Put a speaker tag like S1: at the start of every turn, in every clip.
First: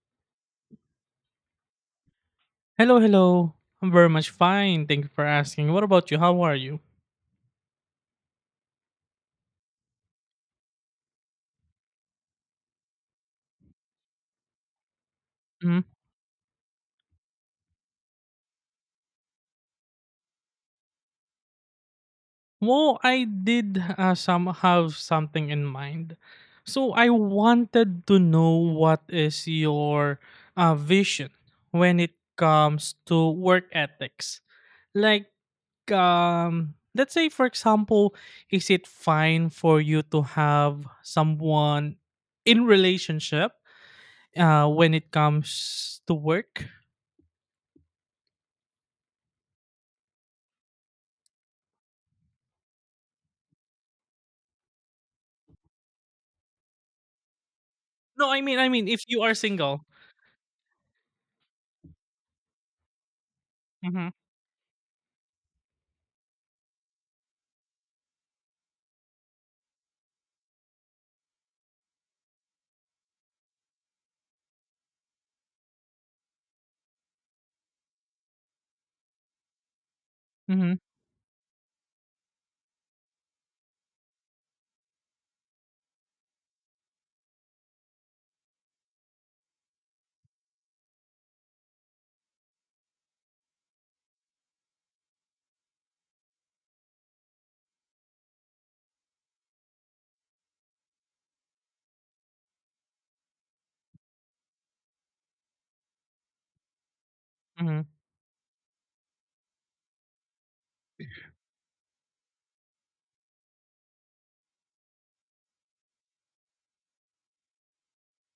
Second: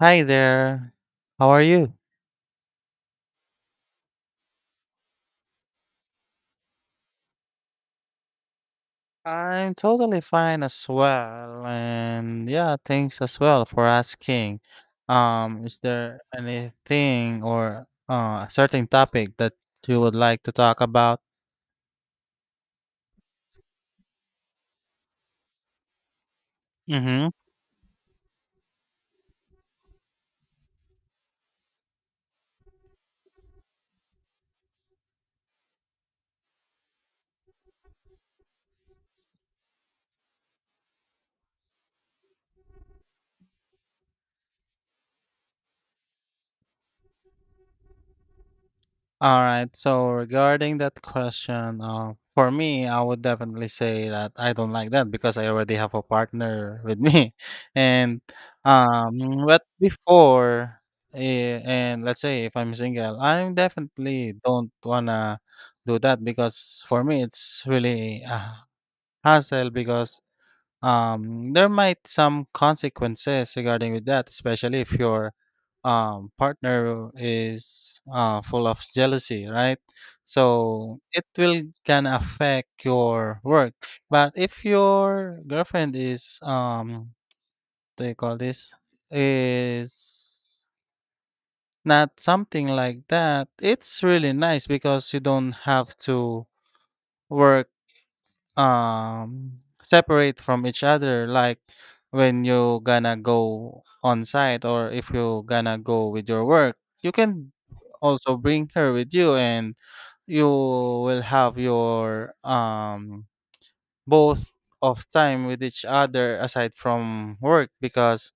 S1: Hi there. How are you?
S2: Hello, hello. I'm very much fine. Thank you for asking. What about you? How are you?
S1: I'm totally fine as well. And yeah, thanks as well for asking. Is
S2: Hmm
S1: there anything or a certain topic that you would like to talk about?
S2: Well, I did some have something in mind. So I
S1: Mm-hmm.
S2: wanted to know what is your vision when it comes to work ethics. Like, let's say, for example, is it fine for you to have someone in relationship when it comes to work?
S1: All right. So regarding that question, for me, I would definitely say that I don't like that because I already have a partner with me, and
S2: No, I mean if
S1: um,
S2: you are
S1: but
S2: single.
S1: before, let's say if I'm single, I
S2: Mm-hmm.
S1: definitely don't wanna do that because for me it's really a hassle because there might some consequences regarding with that, especially if your partner is full of jealousy, right?
S2: Mm-hmm.
S1: So it will can affect your work. But if your girlfriend is they call this is not something like that, it's really nice because you don't have to work um separate from each other, like when you gonna go on site or if you gonna go with your work, you can
S2: Mm-hmm.
S1: also bring her with you, and you will have your both of time with each other aside from work, because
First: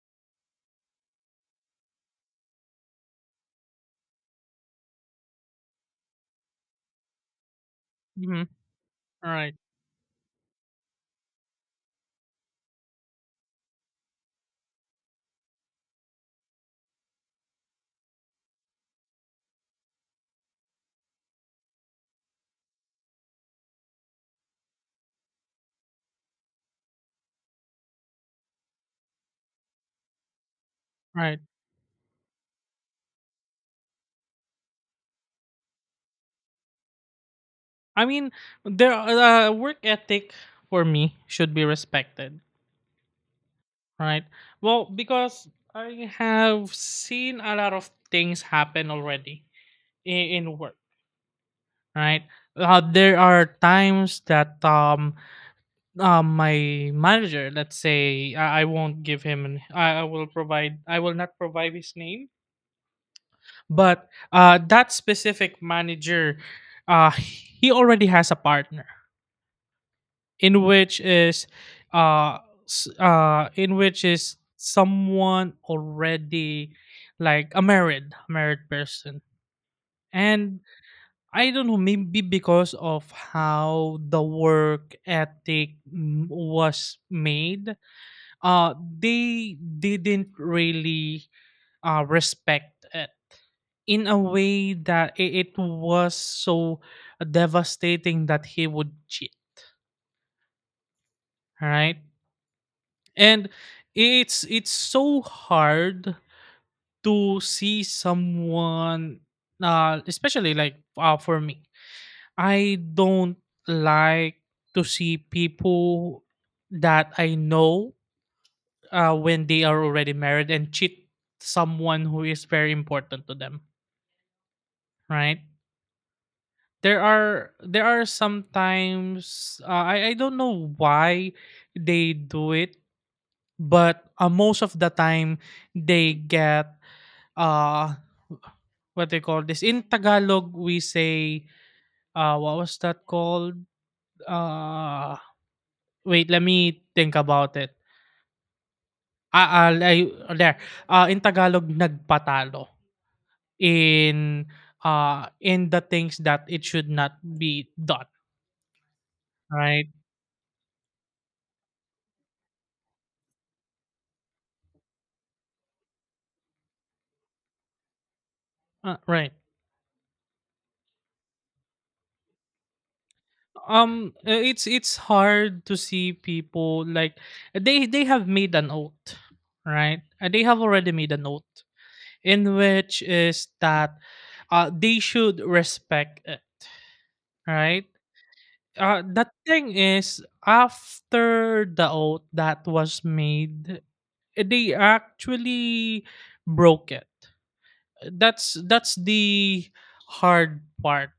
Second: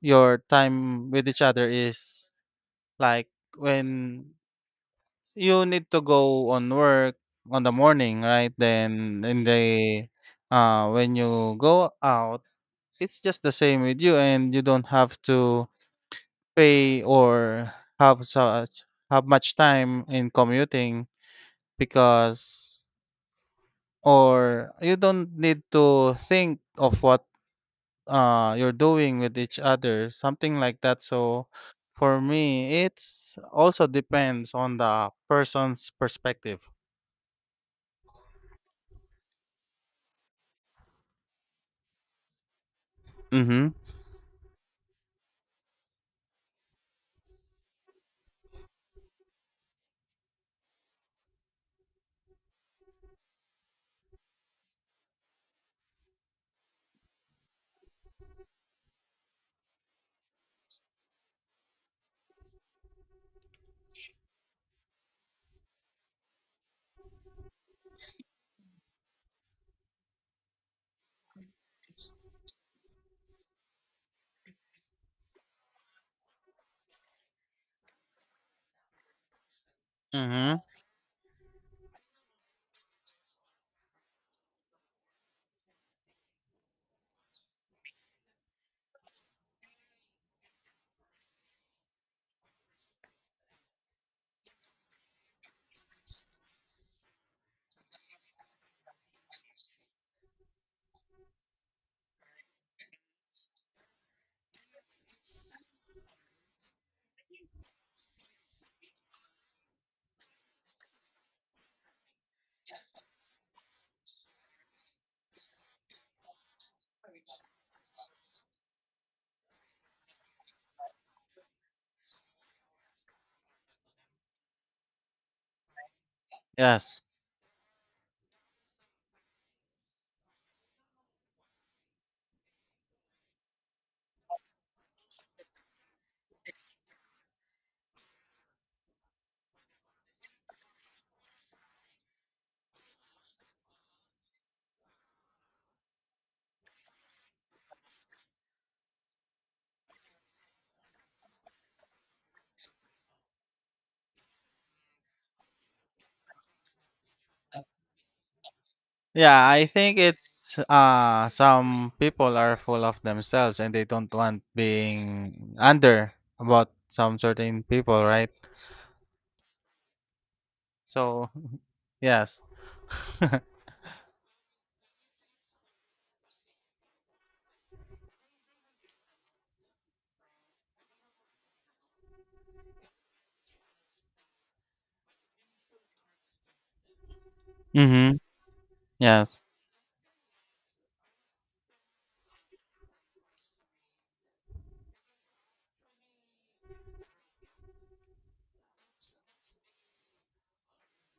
S1: your time with each other is like when you need to go on work on the morning,
S2: Mm-hmm.
S1: right? Then in
S2: Right.
S1: the when you go out, it's just the same with you, and you don't have to pay or have much time in commuting because or you don't need to think of what you're doing with each other, something like that.
S2: Right.
S1: So for me, it's also depends on the person's perspective.
S2: I mean, work ethic for me should be respected.
S1: Mm-hmm.
S2: Right. Well, because I have seen a lot of things happen already in work, right? There are times that my manager, let's say, I won't give him, an, I will not provide his name, but that specific manager, he already has a partner in which is, uh, in which is someone already like a married married person.
S1: Mm-hmm.
S2: And I don't know, maybe because of how the work ethic was made, uh they didn't really respect it, in a way that it was so devastating that he would cheat, right? And it's so hard to see someone, especially like, for me, I don't like to see people that I know, when they are already married, and cheat someone who is very important to them, right? there
S1: Yes.
S2: are there are sometimes, uh, I don't know why they do it, but most of the time they get, uh what they call this, in Tagalog we say, what was that called, uh wait, let me think about it. There, in Tagalog, nagpatalo in, in the things that it should not be done.
S1: Yeah, I
S2: Right.
S1: think it's some people are full of themselves and they don't want being under about some certain people, right?
S2: Uh, right.
S1: So, yes.
S2: It's hard to see people like, they have made an oath, right? They have already made an oath, in which is that they should respect it, right?
S1: Mhm.
S2: The
S1: Yes.
S2: thing is, after the oath that was made, they actually broke it. That's the hard part.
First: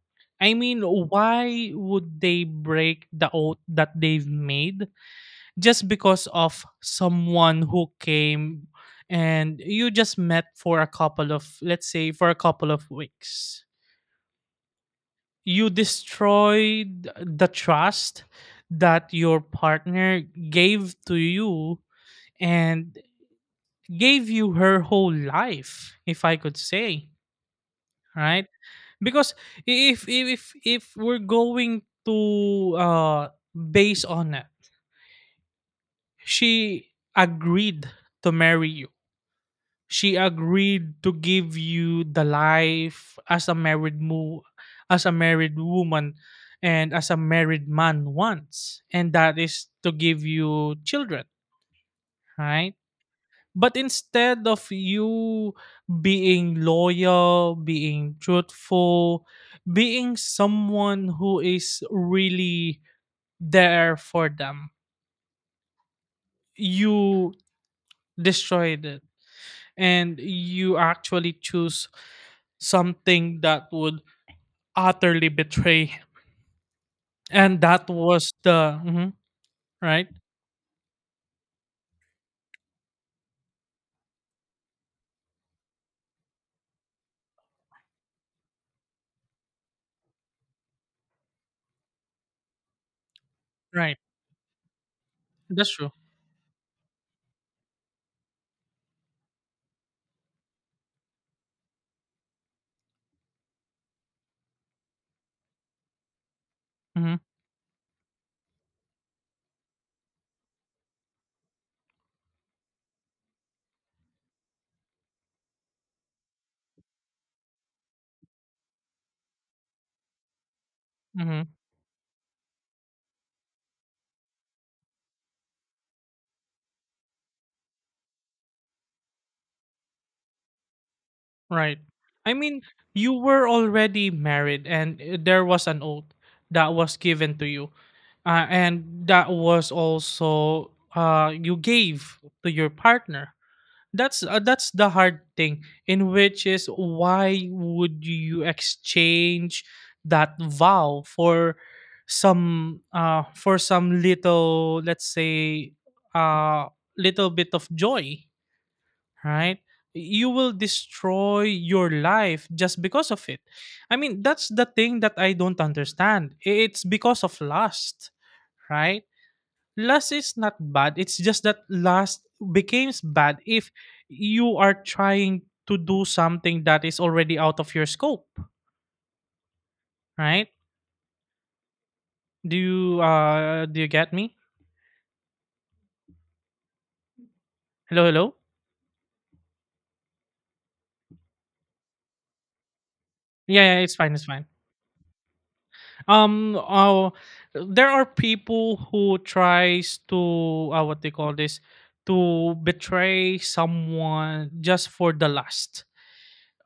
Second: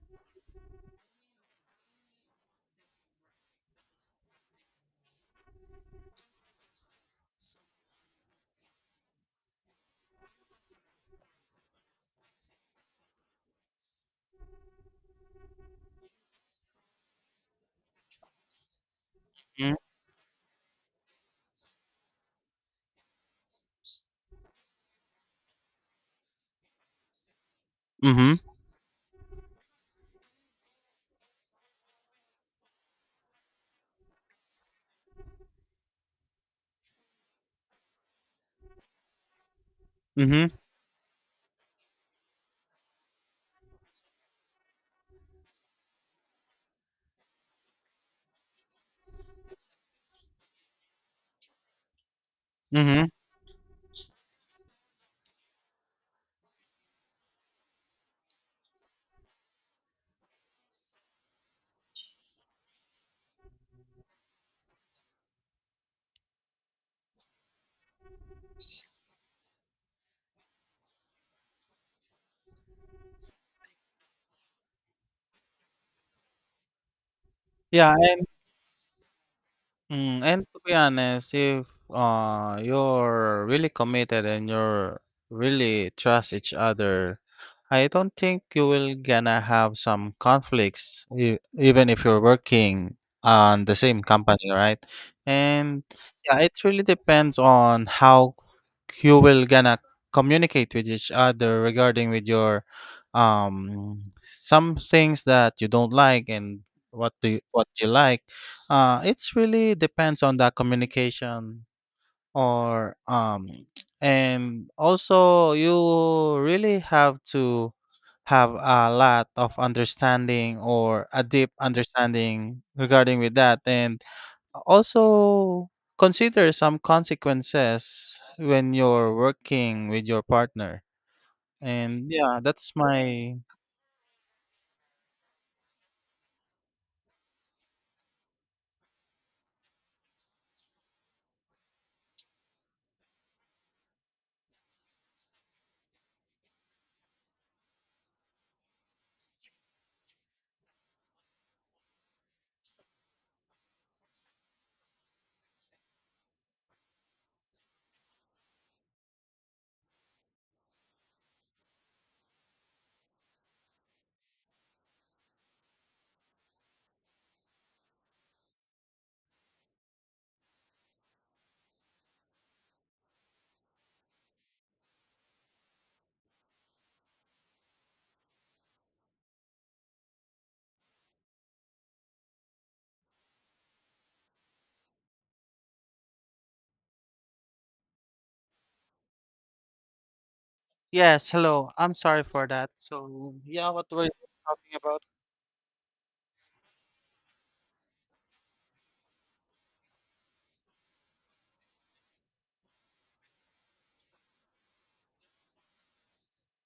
S2: I mean, why would they break the oath that they've made? Just because of someone who came, and you just met for a couple of let's say for a couple of weeks, you destroyed the trust that your
S1: Mm.
S2: partner gave to you, and gave you her whole life, if I could say.
S1: Mhm.
S2: Right. Because if we're going to base on it, she agreed to marry you, she
S1: Mhm.
S2: agreed to give you the life as a as a married woman, and as a married man wants, and that is to give you children, right?
S1: Mhm.
S2: But instead of you being loyal, being truthful, being someone who is really there for them, you destroyed it, and you actually choose something that would utterly betray. And that
S1: Yeah.
S2: was the mhm. Right.
S1: Mm, and to be honest, if you're really committed and you're really trust each other, I don't think you will gonna have some conflicts e- even if you're working on the
S2: Right.
S1: same company, right?
S2: That's
S1: And
S2: true.
S1: yeah, it really depends on how you will gonna communicate with each other regarding with your some things that you don't like and
S2: Hmm
S1: what you like. It's really depends on the communication or and also you really have to have a lot of understanding or a
S2: hmm
S1: deep understanding regarding with that, and also consider some consequences when you're working with your partner.
S2: right.
S1: And
S2: I
S1: yeah,
S2: mean,
S1: that's
S2: you
S1: my.
S2: were already married, and there was an oath that was given to you, and that was also, you gave to your partner. That's the hard thing, in which is, why would you exchange that vow for some, for some little, let's say, uh little bit of joy, right? You will destroy your life just because of it. I mean, that's the thing that I don't understand. It's because of lust, right? Lust is not bad. It's just that lust becomes bad if you are trying to do something that is already out of your scope, right? Do you get me? Hello, hello.
S1: Yes, hello, I'm sorry for that. So yeah,
S2: Yeah, yeah,
S1: what
S2: it's
S1: were you
S2: fine, it's fine.
S1: talking about?
S2: Um, oh, there are people who tries to, what they call this, to betray someone just for the lust.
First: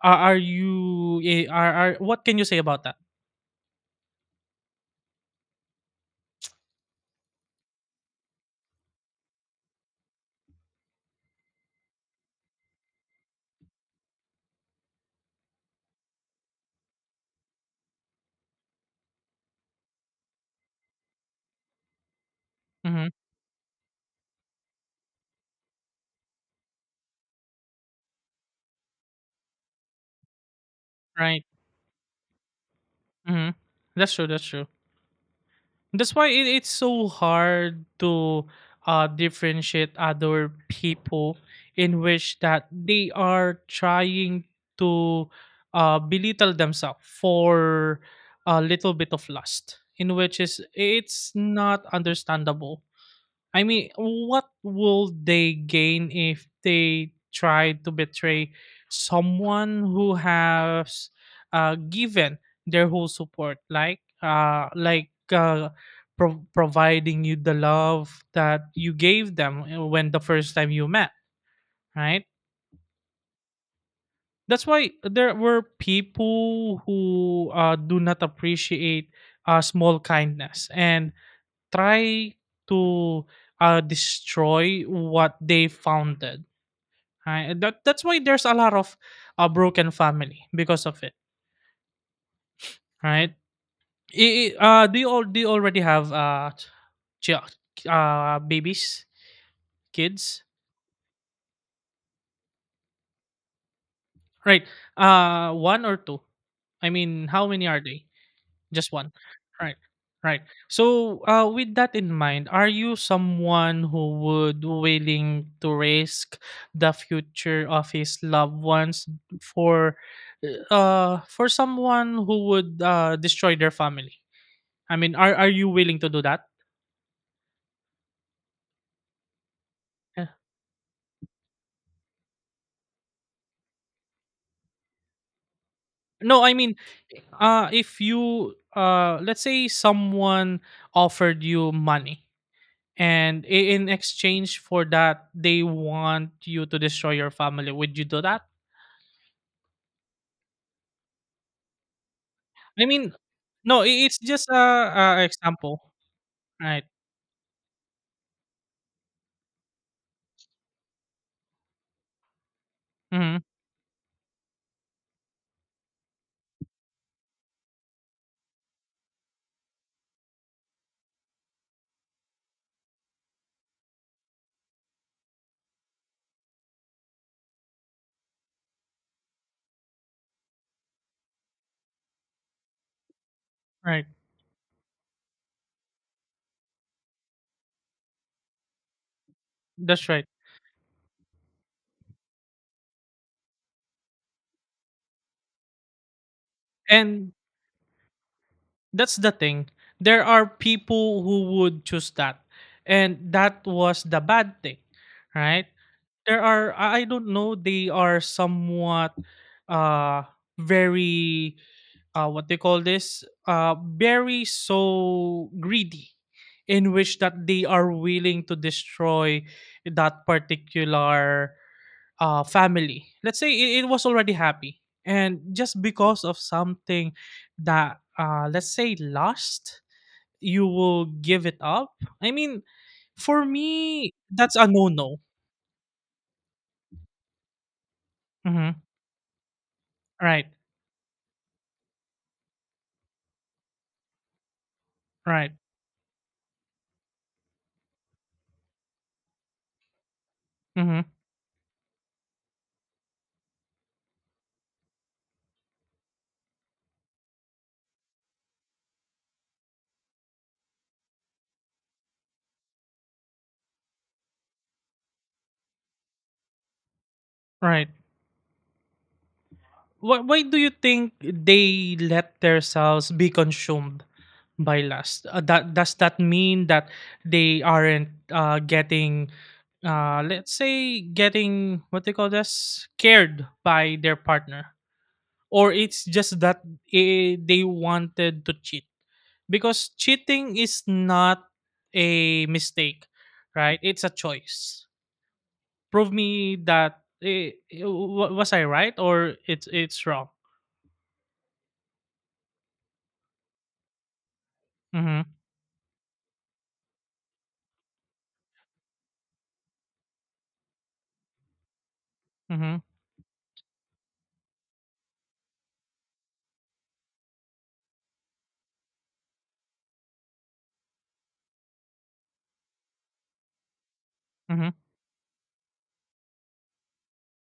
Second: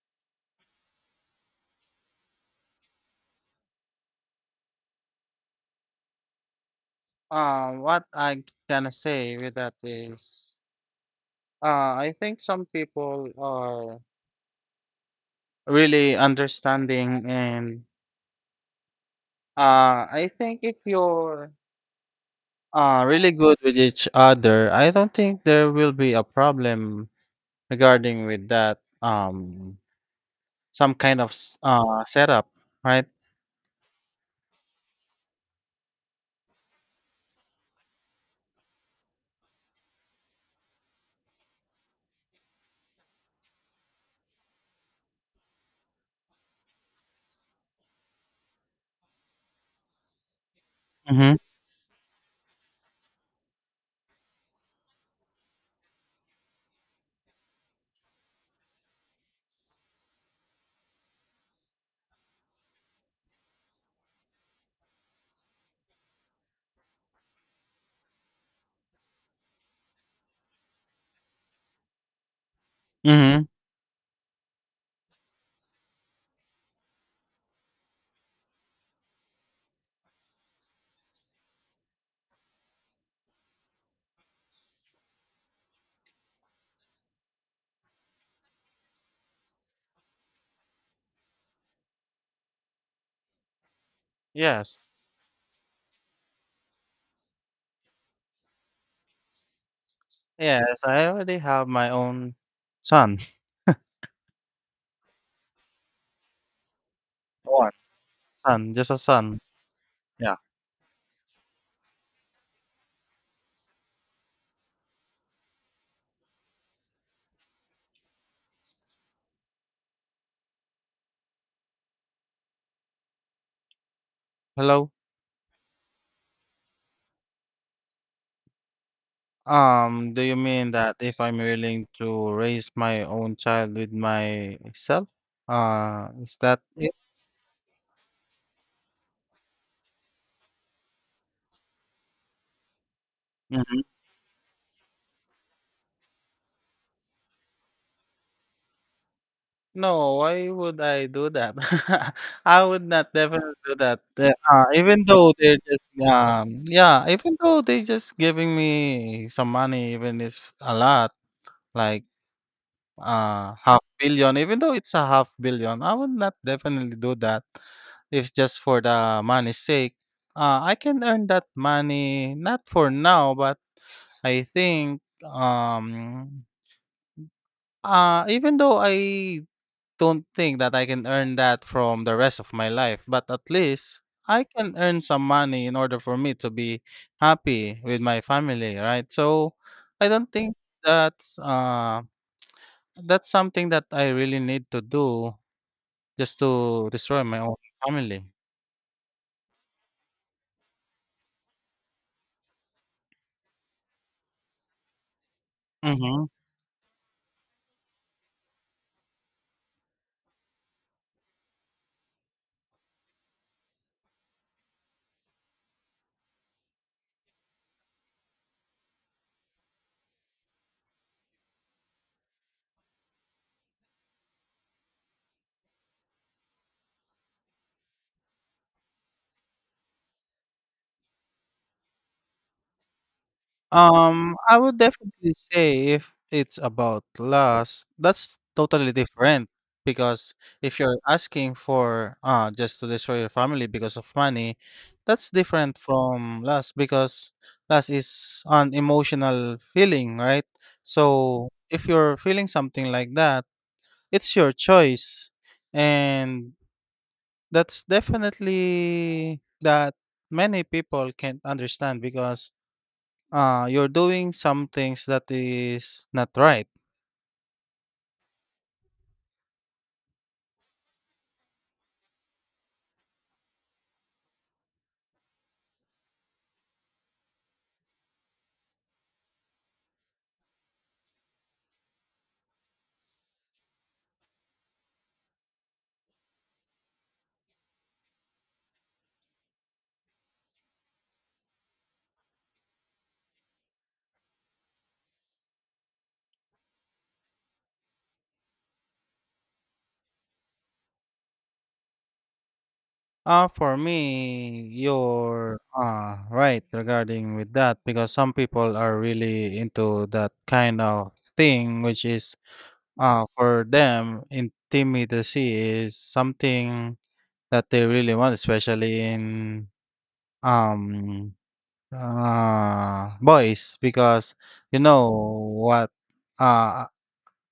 S2: Are what can you say about that?
S1: What I can say with that is, I think some people are really understanding, and I think if you're
S2: Mm-hmm.
S1: really good with each other, I don't think there will be a problem regarding with that, some kind of
S2: Right.
S1: setup, right?
S2: Mm-hmm. That's true. That's true. That's why it's so hard to differentiate other people, in which that they are trying to belittle themselves for a little bit of lust, in which is, it's
S1: Mm-hmm.
S2: not understandable. I mean, what will they gain if they try to betray someone who has given their whole support, like providing you the love that you gave them, when the first time you met, right?
S1: Mm-hmm.
S2: That's why there were people who do not appreciate small kindness, and try to destroy what they founded. Right? That's why there's a lot of broken family because of it. Right? I,
S1: Yes.
S2: I- do you all do you already have, ch- uh, babies, kids?
S1: Yes, I already have my own son.
S2: Right? One or two? I mean, how many
S1: One
S2: are they?
S1: son, just
S2: Just
S1: a
S2: one.
S1: son.
S2: Right.
S1: Yeah.
S2: Right. So, with that in mind, are you someone who would willing to risk the future of his loved ones for, for someone who would destroy their family?
S1: Hello.
S2: I mean, are you willing to do that?
S1: Do
S2: Yeah.
S1: you mean that if I'm willing to raise my own child with myself? Is
S2: No, I
S1: that
S2: mean,
S1: it?
S2: if you, let's say, someone offered you money, and
S1: Mhm.
S2: in exchange for that, they want you to destroy your family. Would you do that?
S1: No, why would I do that? I would
S2: I
S1: not
S2: mean,
S1: definitely do
S2: no, I
S1: that.
S2: it's just
S1: Even
S2: a
S1: though they're just
S2: example, right?
S1: yeah, even though they just giving me some money, even if a lot, like
S2: Mhm.
S1: half billion, even though it's a half billion, I would not definitely do that if just for the money's sake. I can earn that money not for now, but I think even though I don't think that I can earn that from the rest of my life, but at least
S2: Right.
S1: I can earn some money in order for me to be happy with my family, right? So I
S2: That's right.
S1: don't think that's uh that's something that I really need to do just to destroy
S2: And
S1: my own family.
S2: that's the thing. There are people who would choose that, and that was the bad thing, right?
S1: Mhm.
S2: There are, I don't know. They are somewhat uh, very, what they call this, very so greedy, in which that they are willing to destroy that particular family, let's say it was already happy, and just because of something that, let's say lust, you will give it up. I mean, for me, that's
S1: I
S2: a
S1: would
S2: no-no.
S1: definitely say if it's about lust, that's
S2: Hmm.
S1: totally different, because
S2: Right.
S1: if you're asking for just to destroy your family because of money, that's
S2: Right.
S1: different from lust, because lust is an emotional feeling, right?
S2: Hmm.
S1: So if you're feeling something like that, it's your choice. And that's definitely that many people can't understand, because you're doing some things that is not right.
S2: Right. Why do you think they let themselves be consumed by last? That does that mean that they aren't getting, let's say, getting what they call this, cared by their partner, or it's just that, they wanted to cheat? Because cheating is not a mistake, right? It's a choice. Prove me that, was I right, or it's wrong.
S1: Uh, for me,
S2: Mm-hmm.
S1: you're right regarding with that, because some people are really into that kind of thing, which is
S2: Mm-hmm.
S1: for them intimidacy is something that they really want, especially in um boys, because
S2: Mm-hmm.
S1: you know what uh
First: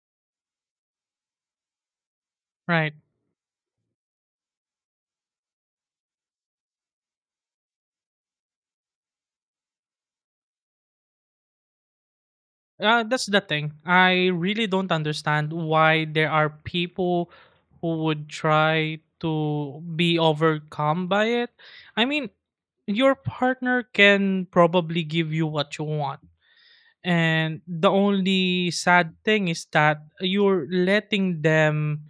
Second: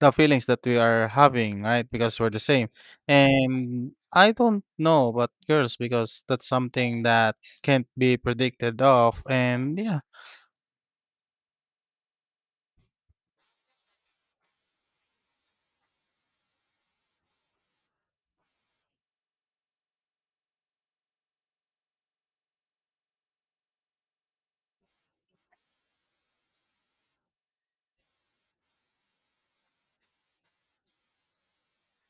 S1: the feelings that we are having, right? Because we're the same.
S2: Right.
S1: And I don't know about girls, because that's something that can't be predicted of, and yeah.
S2: That's the thing. I really don't understand why there are people who would try to be overcome by it. I mean, your partner can probably give you what you want. And the only sad thing is that you're letting them,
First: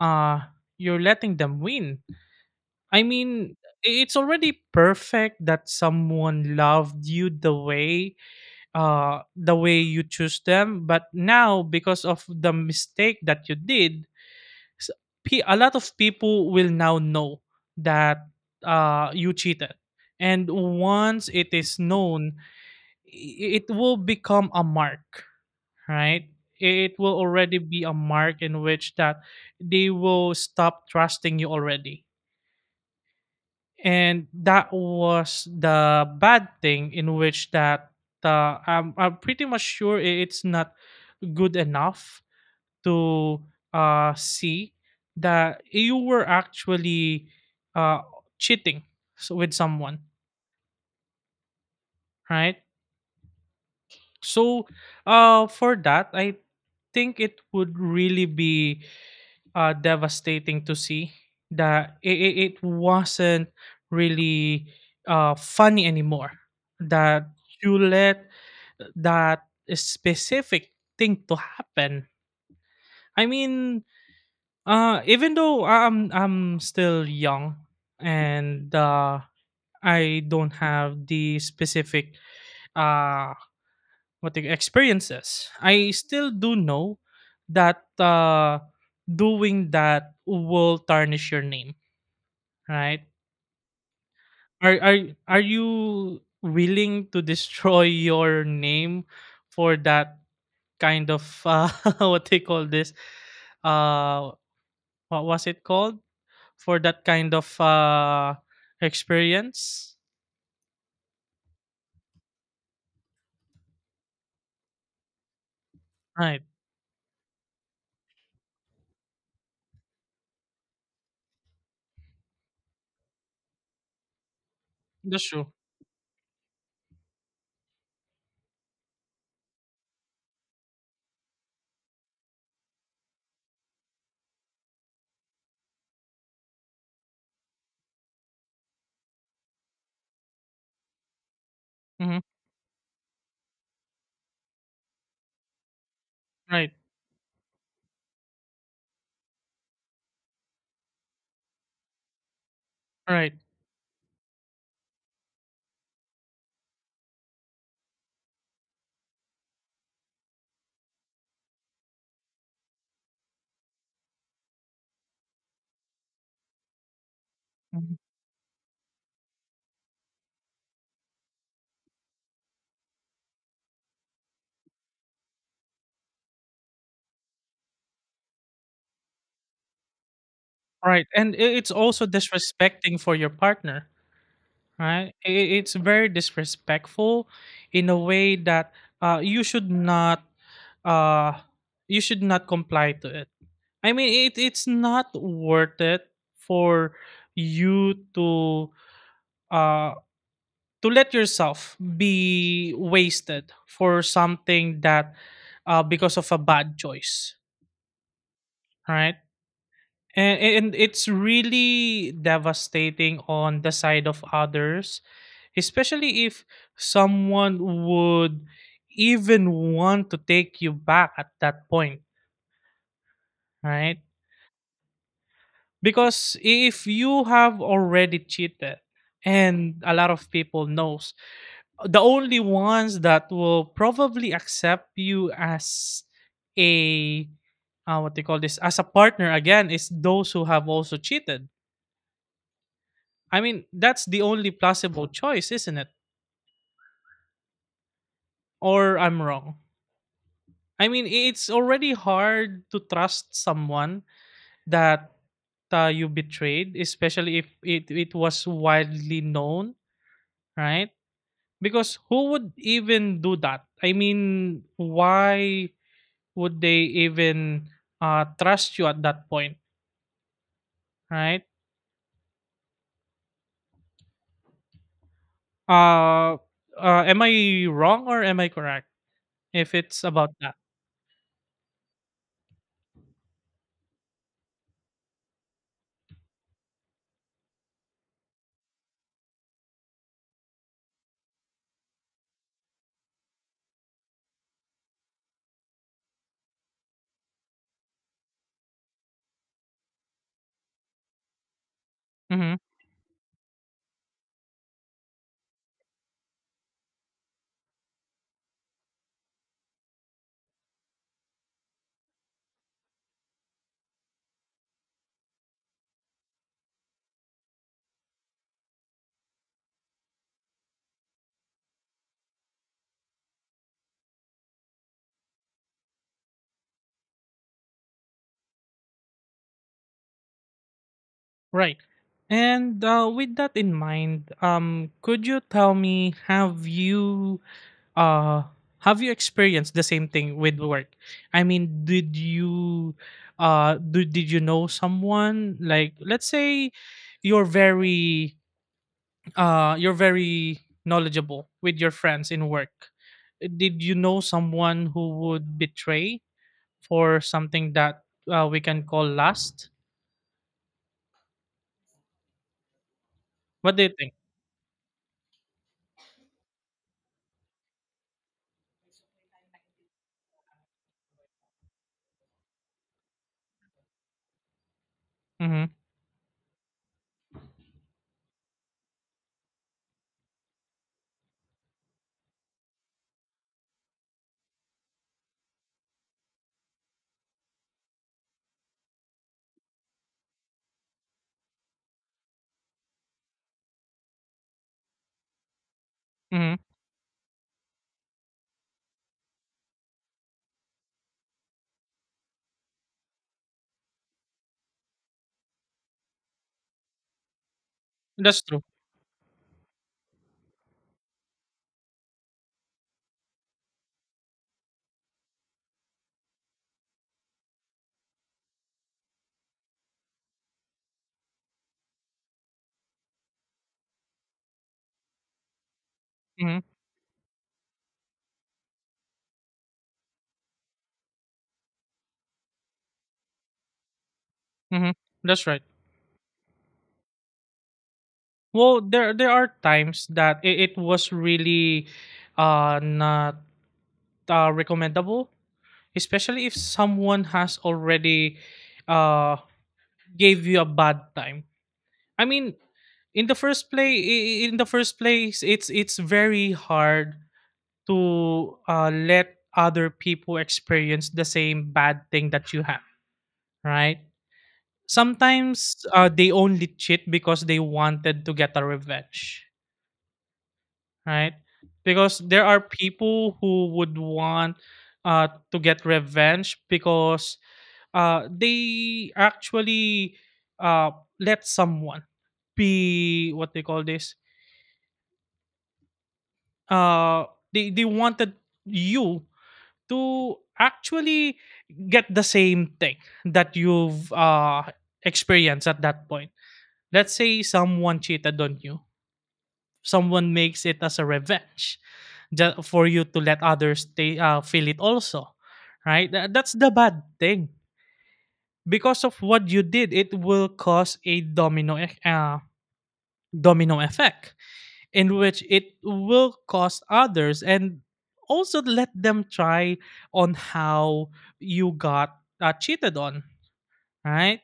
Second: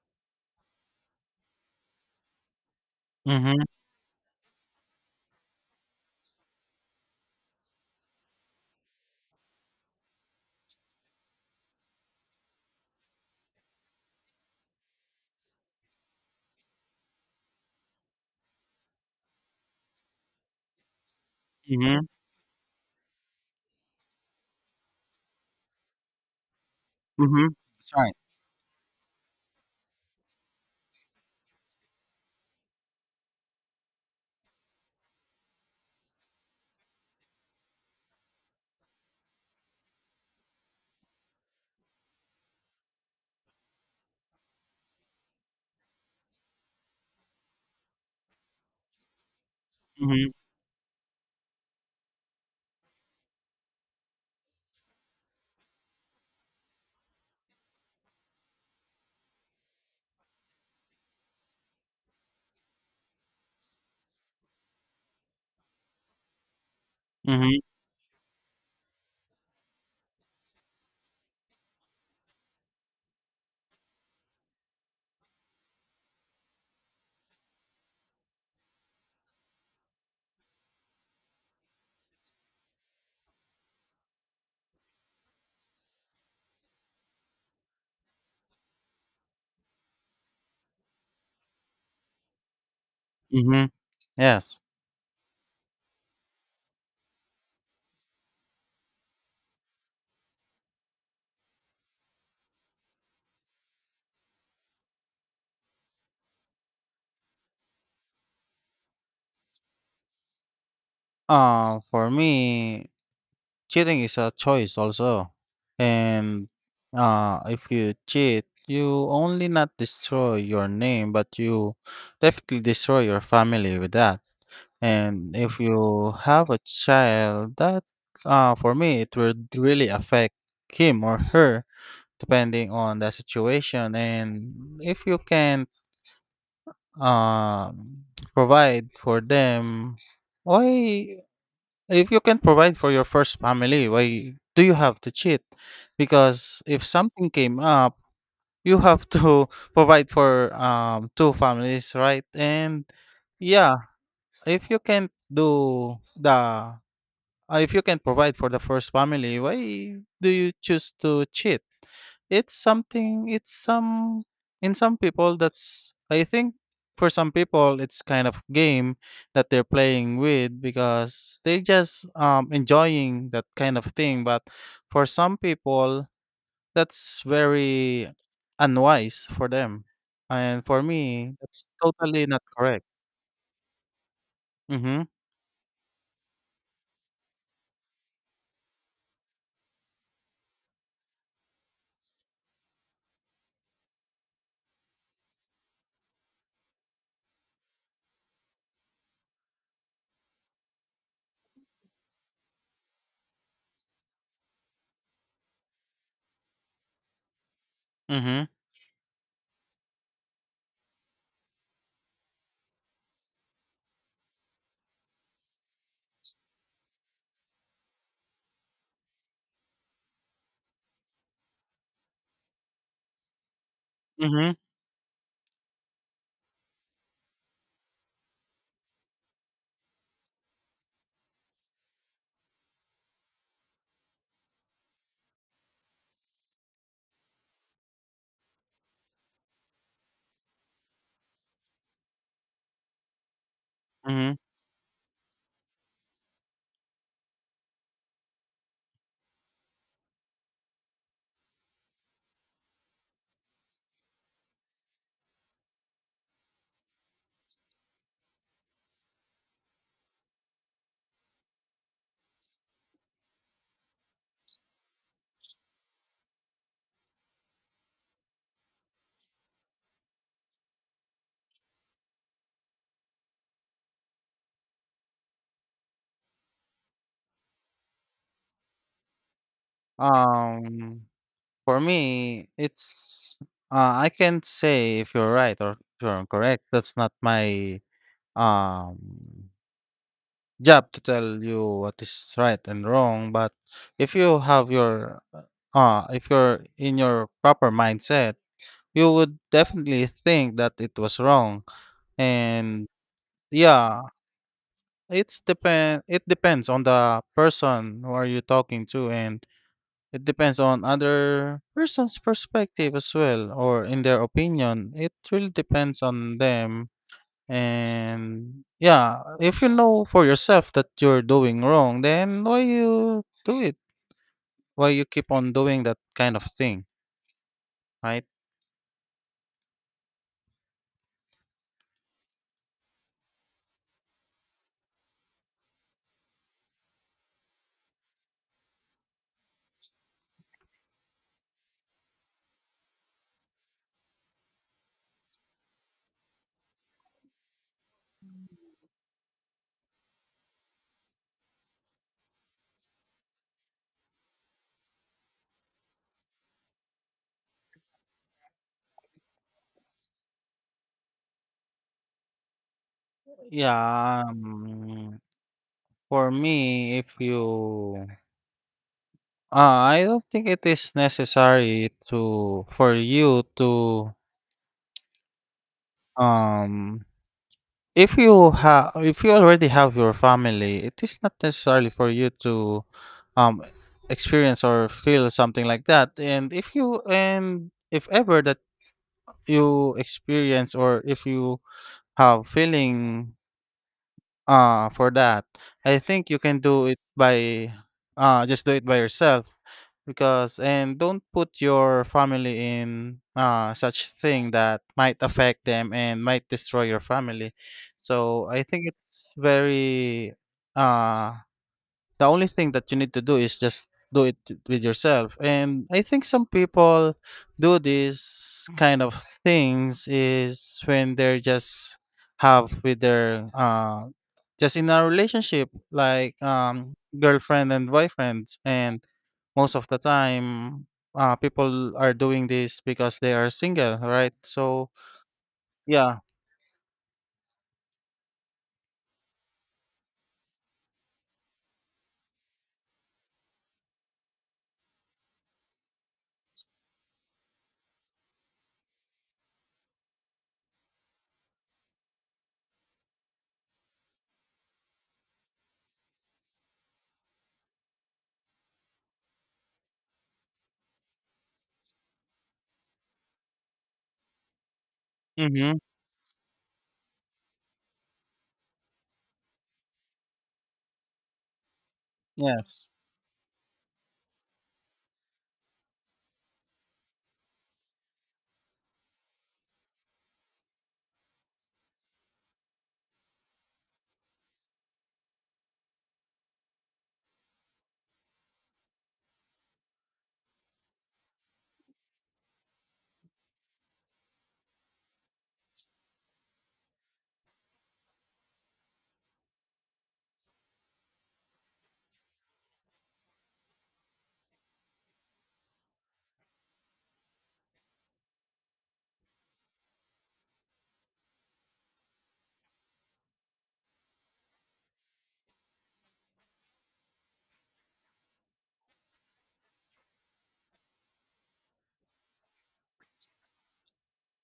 S2: uh you're letting them win. I mean,
S1: Mm-hmm.
S2: it's already perfect that someone loved you the way, the way you choose them, but now, because of the mistake that you did, s- a lot of people will now know that you cheated, and once it is
S1: Mm-hmm.
S2: known, it will become a mark, right? It will
S1: Mm-hmm.
S2: already be
S1: That's
S2: a
S1: right.
S2: mark, in which that they will stop trusting you already. And that was the bad thing, in which that, uh, I'm pretty much sure it's not good enough to see that you were actually uh, cheating so with someone,
S1: Mm-hmm.
S2: right? So, for that, I think it would really be devastating to see that it wasn't really funny anymore. That
S1: Mm-hmm.
S2: you let that specific thing to happen. I mean, uh, even though I'm still young, and I don't have the specific uh what the experiences, I still do know that doing that will tarnish your name, right?
S1: Mm-hmm. Yes.
S2: Are you willing to destroy your name for that kind of what they call this? Uh, what was it called? For that kind of experience.
S1: For me, cheating is a choice also.
S2: Right.
S1: And if you cheat, you only not destroy your name, but you definitely destroy your family with that.
S2: That's
S1: And
S2: true.
S1: if you have a child, that for me, it would really affect him or her depending on the situation. And if you can't um, provide for them, why? If you
S2: Hmm.
S1: can provide for your first family, why do you have to cheat? Because
S2: Right.
S1: if something came up, you have to provide for two families, right? And
S2: Right.
S1: yeah, if you can't do the if you can provide for the first family, why do you choose to cheat? It's something it's some In some people, that's I think for some people
S2: Mhm.
S1: it's kind of game that they're playing with, because they're just enjoying that kind of thing, but for some people that's very unwise for them, and for
S2: Right.
S1: me
S2: And
S1: that's
S2: it's also
S1: totally not correct.
S2: disrespecting for your partner.
S1: Mhm.
S2: Right. It's very disrespectful, in a way that you should not, uh, you should not comply to it. I mean, it's not worth it for you uh, to let yourself be wasted for something that, because of a bad choice,
S1: Mhm.
S2: right? And it's really devastating on the side of others, especially if someone would even want to take you back at that point, right?
S1: Mhm.
S2: Because if you have already cheated, and a lot of people knows, the only ones that will probably accept you as a, what they call this, as a partner again, is those who have also cheated. I mean, that's the
S1: Mhm.
S2: only plausible choice, isn't it? Or I'm wrong. I mean, it's already hard to trust someone that you betrayed, especially if it was widely known, right? Because who would even do that? I mean, why would they even trust you at that point, right? Uh, uh, am I wrong, or am I correct, if it's about that?
S1: Um, for me, it's I can't say if you're right or you're correct. That's not my um job to tell you what is right and wrong. But if you have your if you're in your proper mindset, you would definitely think that it was wrong.
S2: Hmm.
S1: And yeah, it depends on the person who are you talking to, and it depends on other person's perspective as well or in their opinion. It really depends on them. And yeah, if you know for yourself that you're doing wrong, then why you do it? Why you keep on doing that kind of thing, right?
S2: Right. And, with that in mind, could you tell me, uh have you experienced the same thing with work? I mean, did you did you know someone? Like, let's say you're very you're very knowledgeable with your friends in work. Did you know someone who would betray for something that we can call lust? What do you think?
S1: Yeah, for me, if you uh, I don't think it is necessary to for you to
S2: Mm-hmm.
S1: um if you have, if you already have your family, it is not necessarily for you to, um, experience or feel something like that. And if you, and if ever that you experience or if you have feeling for that, I think you
S2: Mm-hmm.
S1: can do it by just do it by yourself, because and don't put your family in such thing that might affect them and might destroy your family.
S2: That's
S1: So I
S2: true.
S1: think it's very uh the only thing that you need to do is just do it with yourself. And I think some people do this kind of things is when they're just have with their just in a relationship, like,
S2: Mm-hmm.
S1: girlfriend and boyfriends, and most of the time, people are doing this because they are single, right? So
S2: Mm-hmm. That's right.
S1: yeah.
S2: Well, there are times that it was really not recommendable, especially if someone has already uh, gave you a bad time. I mean, in the first place it's very hard to let other people experience the same bad thing that you have, right?
S1: Mhm.
S2: Sometimes they only cheat because they wanted to get a revenge, right? Because there are
S1: Yes.
S2: people who would want to get revenge because they actually let someone be, what they call this, uh they wanted you to actually get the same thing that you've experienced at that point. Let's say someone cheated on you, someone makes it as a revenge for you to let others stay, feel it also, right? That's the bad thing. Because of what you did, it will cause a domino effect, in which it will cost others and also let them try on how you got cheated on, right?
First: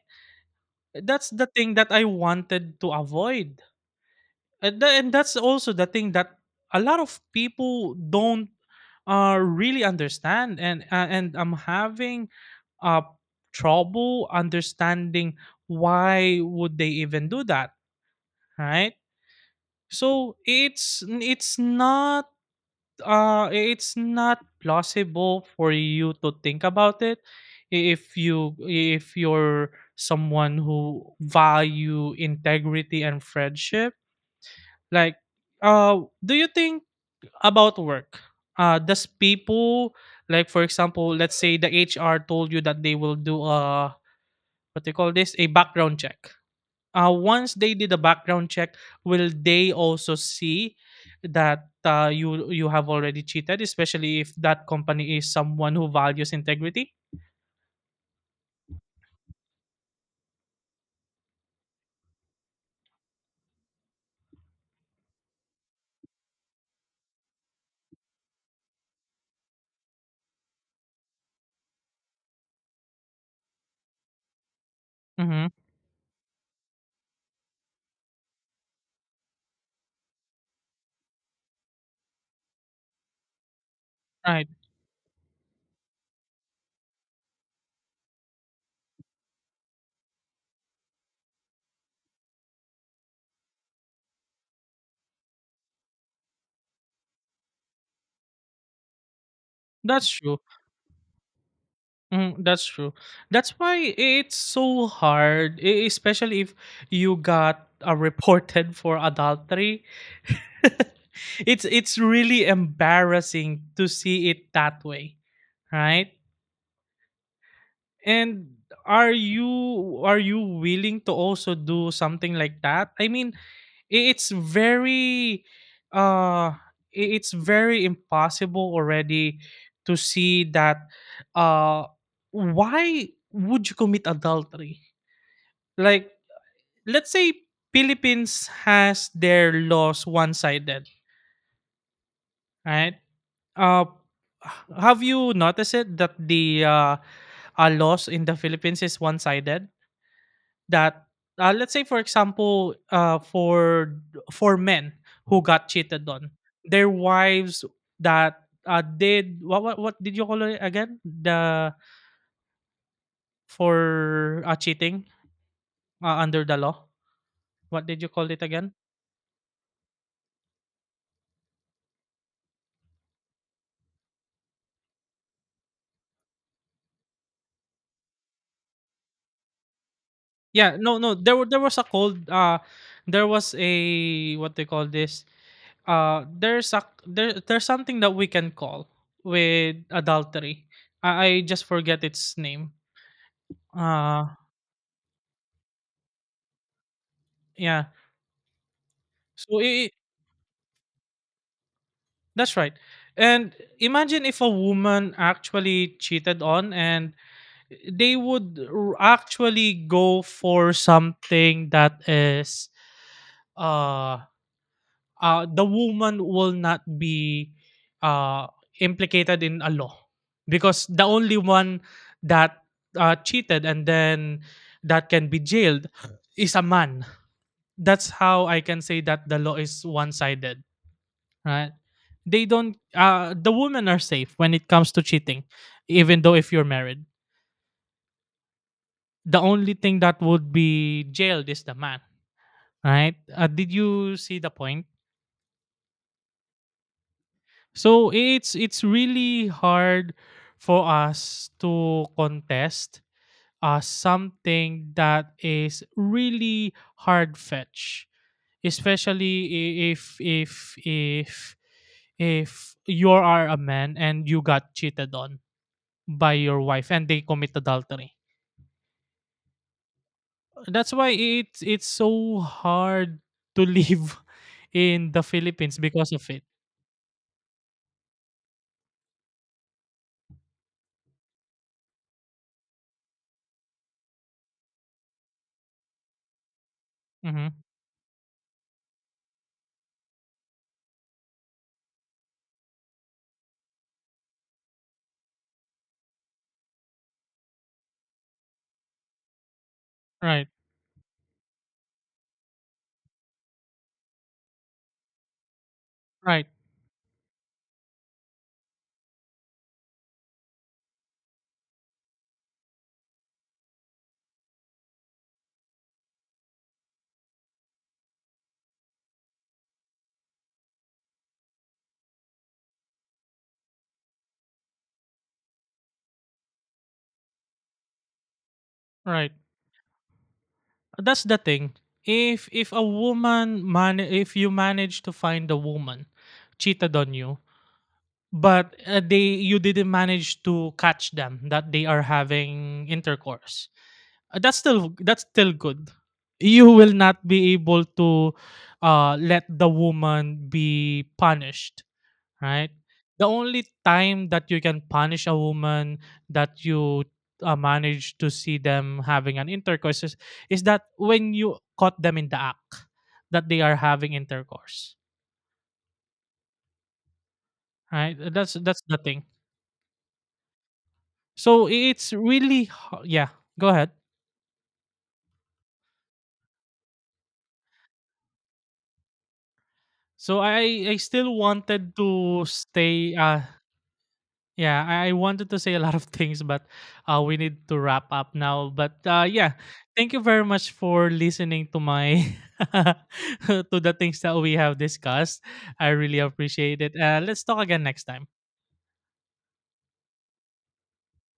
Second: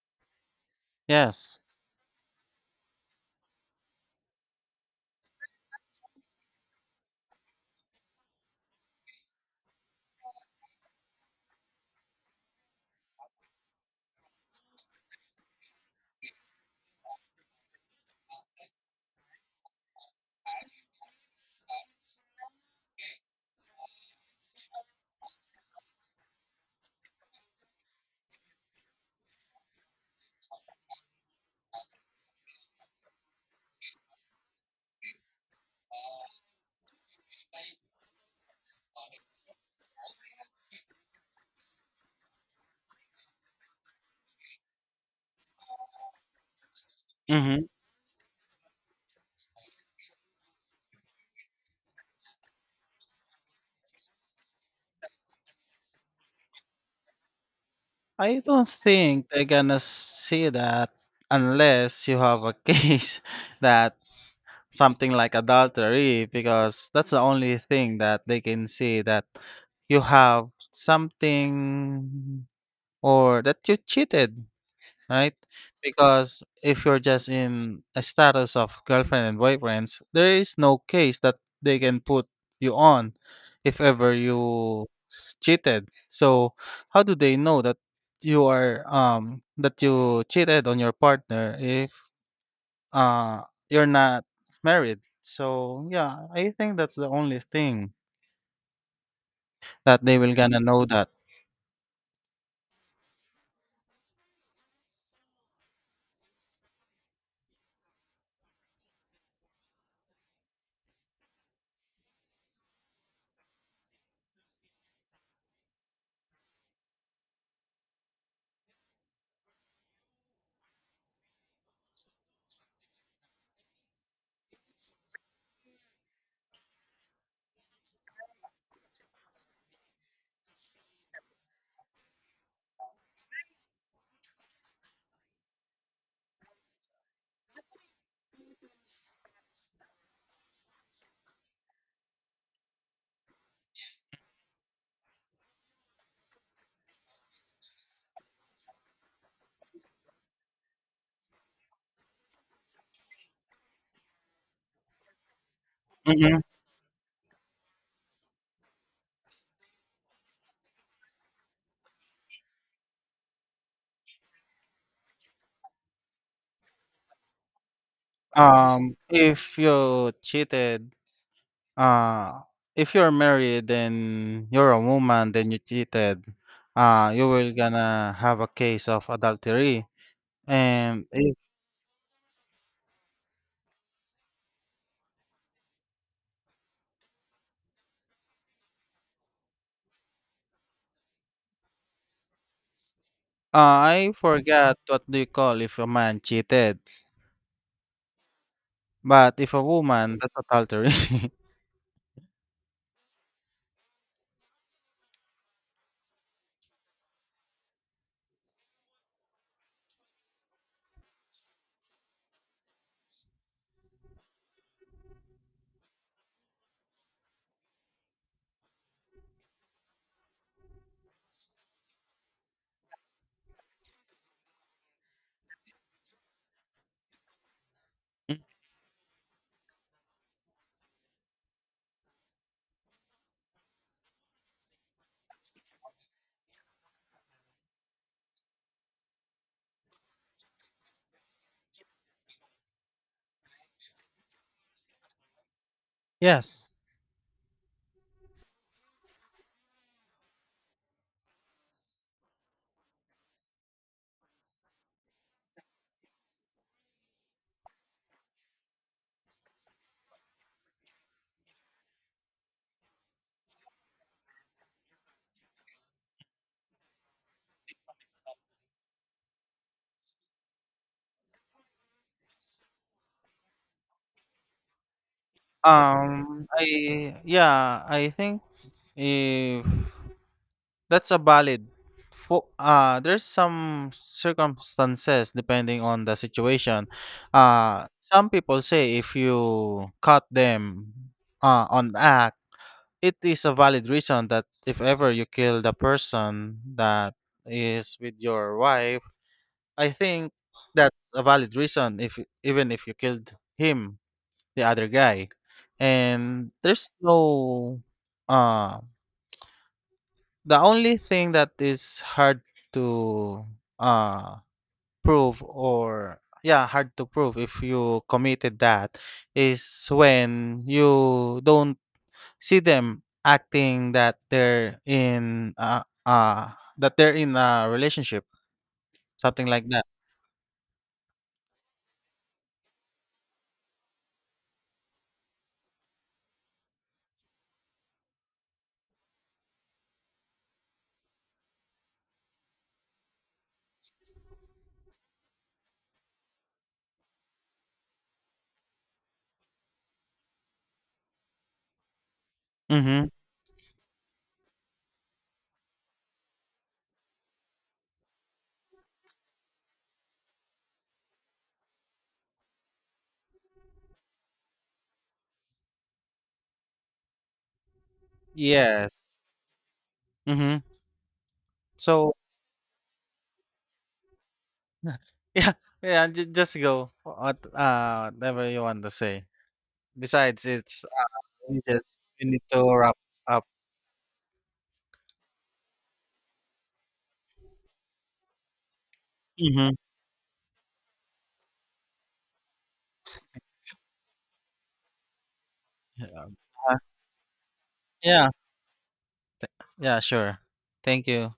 S2: That's the
S1: Yes.
S2: thing that I wanted to avoid. And that's also the thing that a lot of people don't really understand. And and I'm having uh, trouble understanding why would they even do that, right? So it's not uh it's not plausible for you to think about it if you if you're someone who value integrity and friendship. Like, do you think about work? Does people, like, for example, let's say the HR told you that they will do a, what they call this, a background check. Once
S1: Mhm.
S2: they did a background check, will they also see that you have already cheated, especially if that company is someone who values integrity?
S1: I don't think they're gonna see that unless you have a case that something like adultery, because that's the only thing that they can see that you have something or that you cheated. Right?
S2: Mm-hmm.
S1: Because if you're just in a status of girlfriend and boyfriends, there is no case that they can put you on if ever
S2: Right.
S1: you cheated. So how do they know that you are that you cheated on your partner if uh you're not married? So yeah, I think that's the only thing that
S2: That's
S1: they will
S2: true.
S1: gonna know that.
S2: Mm, that's true. That's why it's so hard, especially if you got reported for adultery. It's really embarrassing to see it that way, right? And are you willing to also do something like that? I mean, it's very uh it's very impossible already to see that uh why would you commit adultery. Like, let's say Philippines has their laws one-sided, right? uh have you noticed it that the laws in the Philippines is one-sided, that let's say for example for men who got cheated on
S1: Mhm.
S2: their wives, that did what did you call it again, the for cheating under the law? What did you call it again?
S1: If you cheated Uh, if you're married and you're a woman, then you cheated, you will gonna have a case of adultery.
S2: Yeah, no
S1: And
S2: no
S1: if
S2: there was a cold, there was a what they call this, there's a, there's something that we can call with adultery. I just forget its name.
S1: uh, I
S2: uh
S1: forgot what do you call if a man cheated,
S2: yeah.
S1: but if
S2: so
S1: a
S2: I
S1: woman, that's adultery.
S2: That's right. And imagine if a woman actually cheated on, and they would actually go for something that is uh the woman will not be uh implicated in a law, because the only one that cheated and then that can be jailed is a man. That's how I can say that the law is one-sided, right? They don't, the women are safe when it comes to cheating. Even though if you're married, the only thing that would be jailed is the man, right? Did you see the point?
S1: Yes.
S2: So it's really hard for us to contest something that is really hard fetch, especially if you are a man and you got cheated on by your wife and they commit adultery. That's why it's so hard to live in the Philippines because of it.
S1: I yeah, I think if that's a valid. There's some circumstances depending on the situation.
S2: Mhm.
S1: Some people say if you cut them on act, it is a valid reason that if ever you kill the person that is with your wife, I think
S2: Right.
S1: that's a valid reason if even if you killed him, the other guy.
S2: Right.
S1: And there's no uh the only thing that is hard to uh prove or yeah, hard to prove if you committed that is when you don't see them acting that they're in a relationship,
S2: Right.
S1: something like that.
S2: That's the thing. If you manage to find a woman cheated on you, but they, you didn't manage to catch them that they are having intercourse, that's still good. You will not be able to let the woman be punished, right?
S1: Mhm.
S2: The only time that you can punish a woman that you manage to see them having an intercourse is that when you caught them in the act that they are having intercourse, right? That's
S1: Yes.
S2: the thing.
S1: Mhm.
S2: So
S1: So,
S2: it's really yeah. Go ahead.
S1: yeah, yeah, just go whatever you want to say.
S2: So
S1: Besides it's
S2: I still
S1: we
S2: wanted
S1: just we need
S2: to
S1: to wrap
S2: stay.
S1: up.
S2: Yeah, I wanted to say a lot of things, but we need to wrap up now. But yeah, thank you very much for listening to my to the things that we have discussed. I really
S1: Um, Uh,
S2: appreciate it. Let's talk again next time.
S1: yeah, yeah, sure. Thank you.